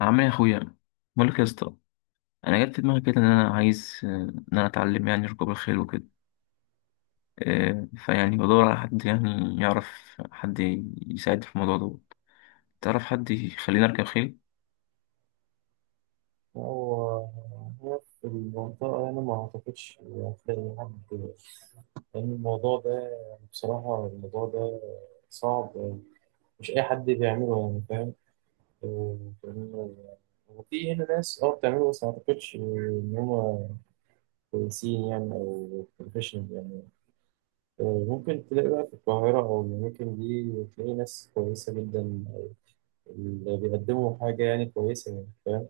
عامل ايه يا اخويا؟ بقول لك يا اسطى، انا جت في دماغي كده ان انا عايز ان انا اتعلم يعني ركوب الخيل وكده. فيعني بدور على حد يعني يعرف حد يساعدني في الموضوع دوت. تعرف حد يخليني اركب خيل؟ هو هو في المنطقة، أنا ما أعتقدش هتلاقي حد. لأن الموضوع ده يعني بصراحة الموضوع ده صعب. مش أي حد بيعمله يعني فاهم. لأنه- وفي هنا ناس بتعمله بس ما أعتقدش إن هما كويسين يعني أو بروفيشنال يعني. ممكن تلاقي بقى في القاهرة أو الأماكن دي تلاقي ناس كويسة جدا أو اللي بيقدموا حاجة يعني كويسة يعني فاهم.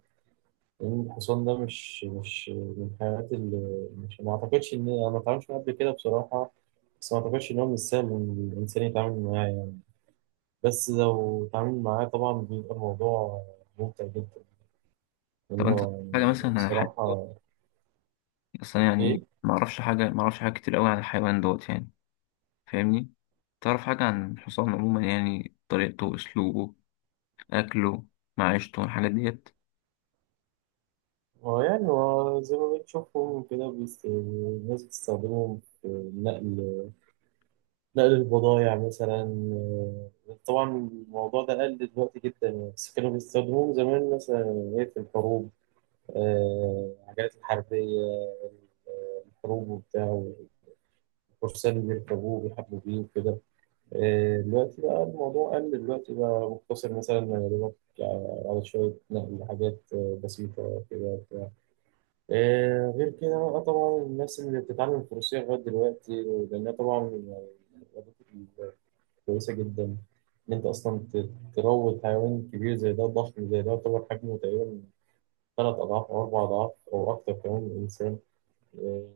لأن الحصان ده مش من الحيوانات اللي مش ما أعتقدش إن أنا ما اتعاملتش معاه قبل كده بصراحة. بس ما أعتقدش إن هو من السهل إن الإنسان يتعامل معاه يعني. بس لو اتعامل معاه طبعا بيبقى الموضوع ممتع جدا طب انت لأنه حاجه يعني مثلا عن الحيوان دوت؟ بصراحة. اصل أنا يعني إيه، ما اعرفش حاجه ما اعرفش حاجه كتير قوي عن الحيوان دوت يعني. فاهمني؟ تعرف حاجه عن الحصان عموما؟ يعني طريقته، اسلوبه، اكله، معيشته، الحاجات ديت. هو يعني هو زي ما بنشوفهم كده الناس بتستخدمهم في نقل نقل البضايع مثلا. طبعا الموضوع ده قل دلوقتي جدا يعني، بس كانوا بيستخدموه زمان مثلا في الحروب. العجلات الحربية، الحروب وبتاع، والفرسان اللي بيركبوه وبيحاربوا بيه وكده. دلوقتي بقى الموضوع قل دلوقتي بقى مقتصر مثلا يا دوبك على شوية نقل حاجات بسيطة كده بتاع. غير كده بقى طبعا الناس اللي بتتعلم الفروسية لغاية دلوقتي، لأنها طبعا يعني رياضة كويسة جدا. إن أنت أصلا تروض حيوان كبير زي ده، ضخم زي ده يعتبر حجمه تقريبا 3 أضعاف أو 4 أضعاف أو أكتر كمان من الإنسان. إيه،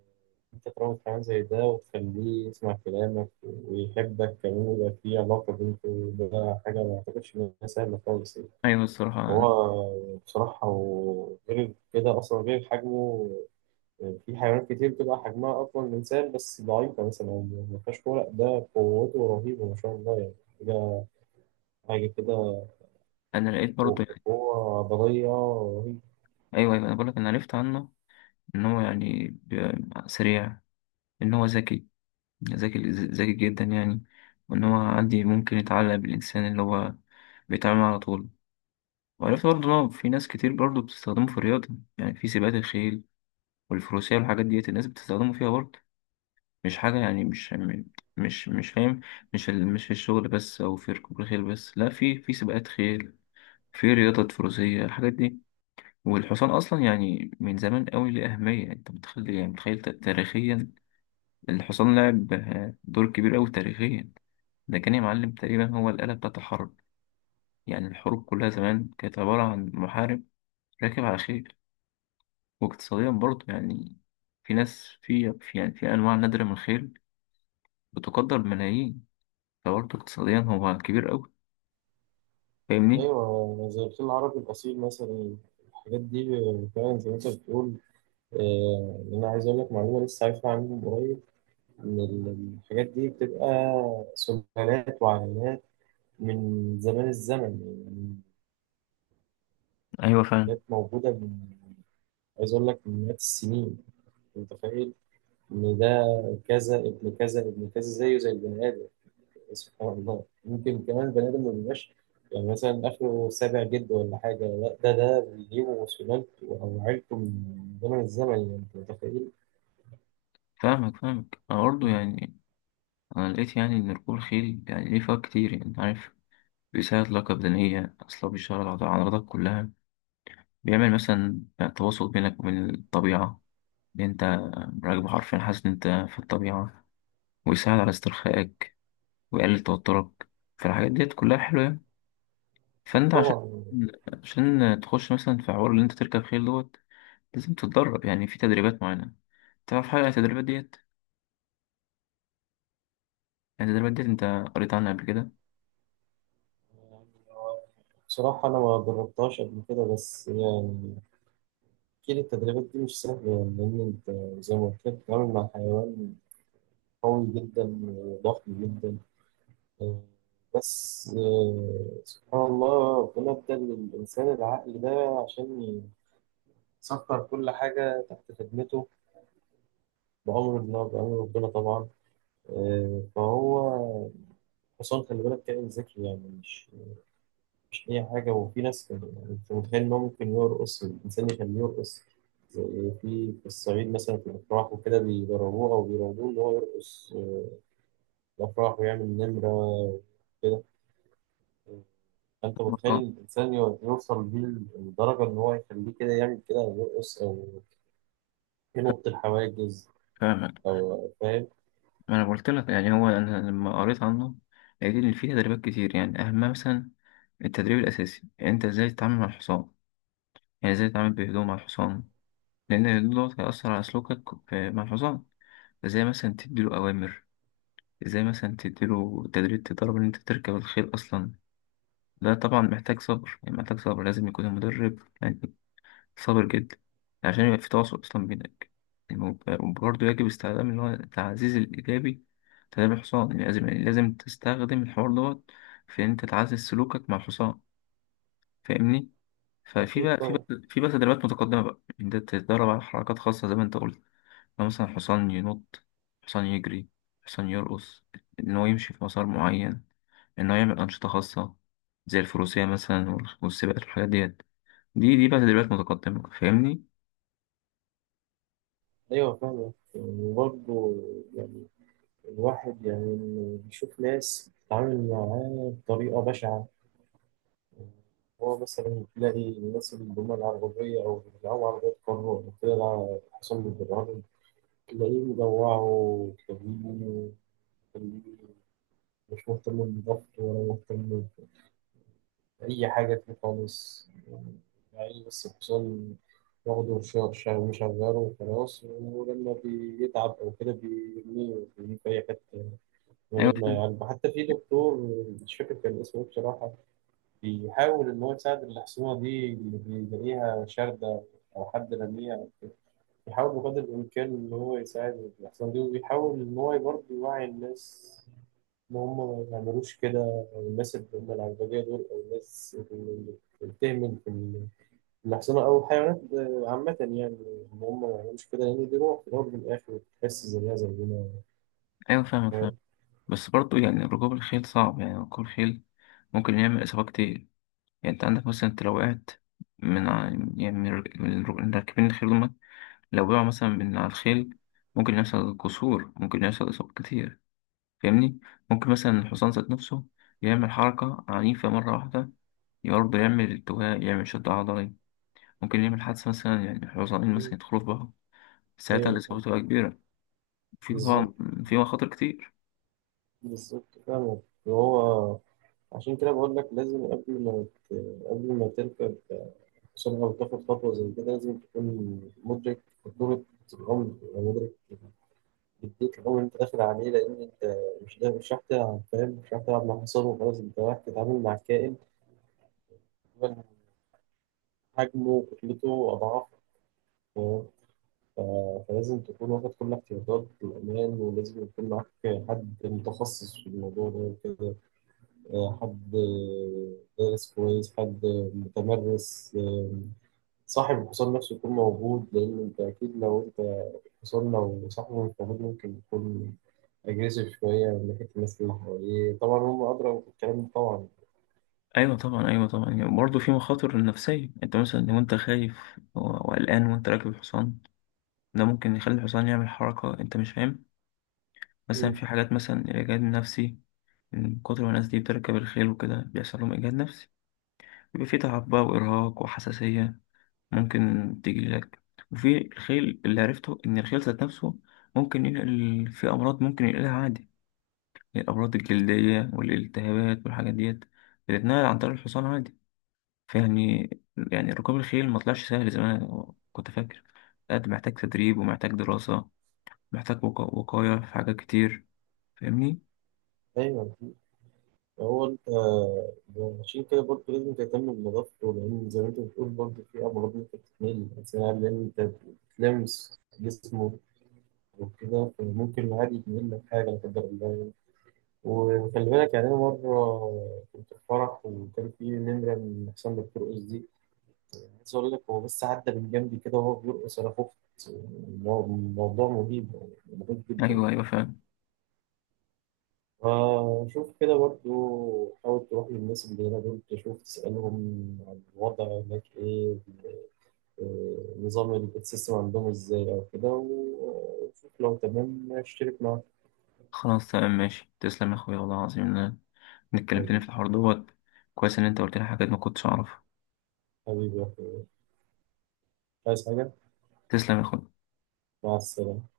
أنت تروض حيوان زي ده وتخليه يسمع كلامك ويحبك كمان ويبقى في علاقة بينكم، ده حاجة ما أعتقدش إن هي سهلة خالص يعني. ايوه، الصراحه انا هو بصراحة وغير كده أصلا غير حجمه، في حيوانات كتير بتبقى حجمها أقوى من الإنسان بس ضعيفة مثلا، ما فيهاش قوة. لأ، ده قوته رهيبة ما شاء الله يعني. ده حاجة كده، أنا لقيت برضه يعني. قوة عضلية رهيبة. ايوه ايوه، انا بقول لك انا عرفت عنه ان هو يعني سريع، ان هو ذكي، ذكي جدا يعني. وان هو عندي ممكن يتعلق بالانسان اللي هو بيتعامل معاه على طول. وعرفت برضه ان هو في ناس كتير برضه بتستخدمه في الرياضة، يعني في سباقات الخيل والفروسية والحاجات ديت الناس بتستخدمه فيها برضه. مش حاجة يعني، مش فاهم، مش في الشغل بس او في ركوب الخيل بس، لا، في سباقات خيل، في رياضة فروسية، الحاجات دي. والحصان أصلا يعني من زمان قوي ليه أهمية. أنت متخيل يعني متخيل تاريخيا؟ الحصان لعب دور كبير أوي تاريخيا. ده كان يا معلم تقريبا هو الآلة بتاعة الحرب. يعني الحروب كلها زمان كانت عبارة عن محارب راكب على خيل. واقتصاديا برضه يعني في ناس يعني في أنواع نادرة من الخيل بتقدر بملايين. فبرضه اقتصاديا هو كبير أوي. فاهمني؟ أيوة زي الفيل العربي الأصيل مثلا، الحاجات دي فعلا زي ما أنت بتقول. انا عايز اقول لك معلومه لسه عارفها عنهم قريب، ان الحاجات دي بتبقى سلالات وعائلات من زمان الزمن يعني. ايوه، فاهم. حاجات موجوده من، عايز اقول لك من مئات السنين. انت متخيل ان ده كذا ابن كذا ابن كذا زيه زي البني ادم. سبحان الله، ممكن كمان البني ادم ما بيبقاش يعني مثلا اخره سابع جد ولا حاجه، لا ده بيجيبه سلالته او عيلته من زمن الزمن يعني انت متخيل. فاهمك فاهمك. أنا برضه يعني أنا لقيت يعني إن ركوب الخيل يعني ليه فوائد كتير يعني، أنت عارف، بيساعد الطاقة البدنية، أصلا بيشتغل على العضلات كلها، بيعمل مثلا يعني تواصل بينك وبين الطبيعة، إن انت راكب حرفيا حاسس ان انت في الطبيعة، ويساعد على استرخائك، ويقلل توترك. فالحاجات ديت كلها حلوة يعني. اكيد فانت عشان طبعا. عشان تخش مثلا في حوار اللي انت تركب خيل دوت، لازم تتدرب يعني في تدريبات معينة. تعرف حاجة عن التدريبات ديت؟ يعني التدريبات ديت انت قريت عنها قبل كده؟ بصراحة أنا ما جربتهاش قبل كده بس يعني، أكيد التدريبات دي مش سهلة يعني لأن أنت زي ما قلت لك بتتعامل مع حيوان قوي جدا وضخم جدا. آه، بس سبحان الله ربنا ادى للإنسان العقل ده عشان يسخر كل حاجة تحت خدمته بأمر الله بأمر ربنا طبعا. فهو حصان، خلي بالك كائن ذكي يعني، مش أي حاجة. وفي ناس كده يعني أنت متخيل إن هو ممكن يرقص الإنسان يخليه يرقص، زي في الصعيد مثلا في الأفراح وكده بيدربوه أو بيراقبوه إن هو يرقص في الأفراح ويعمل نمرة كده. فأنت متخيل اه، الإنسان يوصل بيه لدرجة إن هو يخليه كده يعمل كده أو يرقص أو ينط الحواجز فاهمك. أو فاهم. انا قلت لك يعني، هو انا لما قريت عنه لقيت ان في تدريبات كتير يعني اهمها مثلا التدريب الاساسي، يعني انت ازاي تتعامل مع الحصان، يعني ازاي تتعامل بهدوء مع الحصان، لأن ده هيأثر على سلوكك مع الحصان. زي مثلا تديله أوامر، زي مثلا تديله تدريب، تدرب إن أنت تركب الخيل أصلا. ده طبعا محتاج صبر، يعني محتاج صبر، لازم يكون المدرب يعني صابر جدا عشان يبقى في تواصل أصلا بينك. وبرضه يجب استخدام اللي هو التعزيز الإيجابي. تدريب الحصان يعني لازم، يعني لازم تستخدم الحوار دوت في إن أنت تعزز سلوكك مع الحصان. فاهمني؟ ففي أكيد بقى، في طبعا. بقى في بقى تدريبات متقدمة بقى إن أنت تتدرب على حركات خاصة زي ما أنت قلت. لو مثلا حصان ينط، حصان يجري، حصان يرقص، إن هو يمشي في مسار معين، إن هو يعمل أنشطة خاصة زي الفروسية مثلا والسباقات والحاجات ديت. دي بقى تدريبات متقدمة. فاهمني؟ أيوه فاهم وبرضه يعني الواحد يعني بيشوف ناس بتتعامل معاه بطريقة بشعة. هو مثلا تلاقي الناس اللي هم العربية أو اللي بيلعبوا عربيات قارورة كده حصل بالبرهان، تلاقيه مجوعه وكبير وكبير، مش مهتم بالضبط ولا مهتم بأي حاجة فيه خالص يعني. يعني بس الحصان واخده مشغله وخلاص، ولما بيتعب أو كده بيرميه بيرميه في أي حتة من أيوة غير ما فاهم. يعالجه حتى. في دكتور مش فاكر كان اسمه إيه بصراحة بيحاول إن هو يساعد الحصينة دي اللي بيلاقيها شاردة أو حد رميها. بيحاول بقدر الإمكان إن هو يساعد الحصينة دي وبيحاول إن هو برضه يوعي الناس إن هم ما يعملوش كده، أو الناس اللي هم العربجية دول أو الناس اللي بتهمل في الحصينة أو الحيوانات عامة يعني إن هم ما يعملوش كده، لأن دي روح في الأول وفي الآخر بتحس زيها زينا. أيوة فاهم فاهم. فاهم؟ بس برضه يعني ركوب الخيل صعب، يعني ركوب الخيل ممكن يعمل إصابة كتير. يعني أنت عندك مثلا، أنت لو وقعت من ع- يعني من راكبين الخيل، هما لو وقعوا مثلا من على الخيل ممكن يحصل كسور، ممكن يحصل إصابات كتير. فاهمني؟ ممكن مثلا الحصان ذات نفسه يعمل حركة عنيفة مرة واحدة، برضه يعمل التواء، يعمل شد عضلي. ممكن يعمل حادثة مثلا، يعني الحصانين مثلا يدخلوا في بعض، ساعتها أيوه الإصابة تبقى كبيرة. في طبعا بالظبط. في مخاطر كتير. بالظبط فاهم. وهو عشان كده بقول لك لازم قبل ما تركب سرعة وتاخد خطوة زي كده، لازم تكون مدرك خطورة الأمر يعني مدرك جدية الأمر اللي أنت داخل عليه. لأن أنت مش ده مش رايح تلعب فاهم، مش رايح تلعب مع حصان وخلاص، أنت رايح تتعامل مع كائن تقريباً حجمه وكتلته أضعاف. فاهم؟ ف- فلازم تكون واخد كل احتياطات الأمان، ولازم يكون معاك حد متخصص في الموضوع ده وكده. حد دارس كويس، حد متمرس. صاحب الحصان نفسه يكون موجود لأن أنت أكيد لو أنت الحصان لو صاحبه مش موجود ممكن يكون أجريسيف شوية من ناحية الناس اللي حواليه طبعا، هم أدرى بالكلام ده طبعا. أيوة طبعا، أيوة طبعا. يعني برضه في مخاطر نفسية. أنت مثلا لو أنت خايف وقلقان وأنت راكب الحصان، ده ممكن يخلي الحصان يعمل حركة أنت مش فاهم. مثلا مم. في حاجات مثلا الإجهاد النفسي، من كتر ما الناس دي بتركب الخيل وكده بيحصل لهم إجهاد نفسي، بيبقى في تعب بقى وإرهاق وحساسية ممكن تيجي لك. وفي الخيل اللي عرفته إن الخيل ذات نفسه ممكن ينقل في أمراض، ممكن ينقلها عادي. الأمراض الجلدية والالتهابات والحاجات ديت بتتنقل عن طريق الحصان عادي. فيعني يعني ركوب الخيل ما طلعش سهل زي ما أنا كنت فاكر. قد محتاج تدريب، ومحتاج دراسة، محتاج وقاية في حاجات كتير. فاهمني؟ أيوه أكيد. هو أنت عشان كده برضه لازم تهتم بنظافته، لأن زي ما أنت بتقول برضه في أمراض ممكن تتنقل، لأن أنت بتلمس جسمه وكده فممكن عادي يتنقل لك حاجة لا قدر الله يعني. وخلي بالك يعني أنا مرة كنت في فرح وكان في نمرة من أحسن دكتور SD، عايز اقول لك هو بس عدى من جنبي كده وهو بيرقص انا خفت. الموضوع مهيب يعني مهيب جدا. أيوه أيوه فاهم. فشوف كده برضو حاول تروح للناس اللي هنا دول تشوف تسألهم عن الوضع هناك ايه. نظام السيستم عندهم ازاي او كده وشوف لو تمام اشترك معاك. خلاص تمام ماشي، تسلم يا أخويا، والله العظيم إن إنك كلمتني حبيبي. في الحوار دوت كويس، إن أنت قلت لي حاجات ما كنتش أعرفها. حبيبي يا أخويا. عايز حاجة. تسلم يا أخويا. مع السلامة.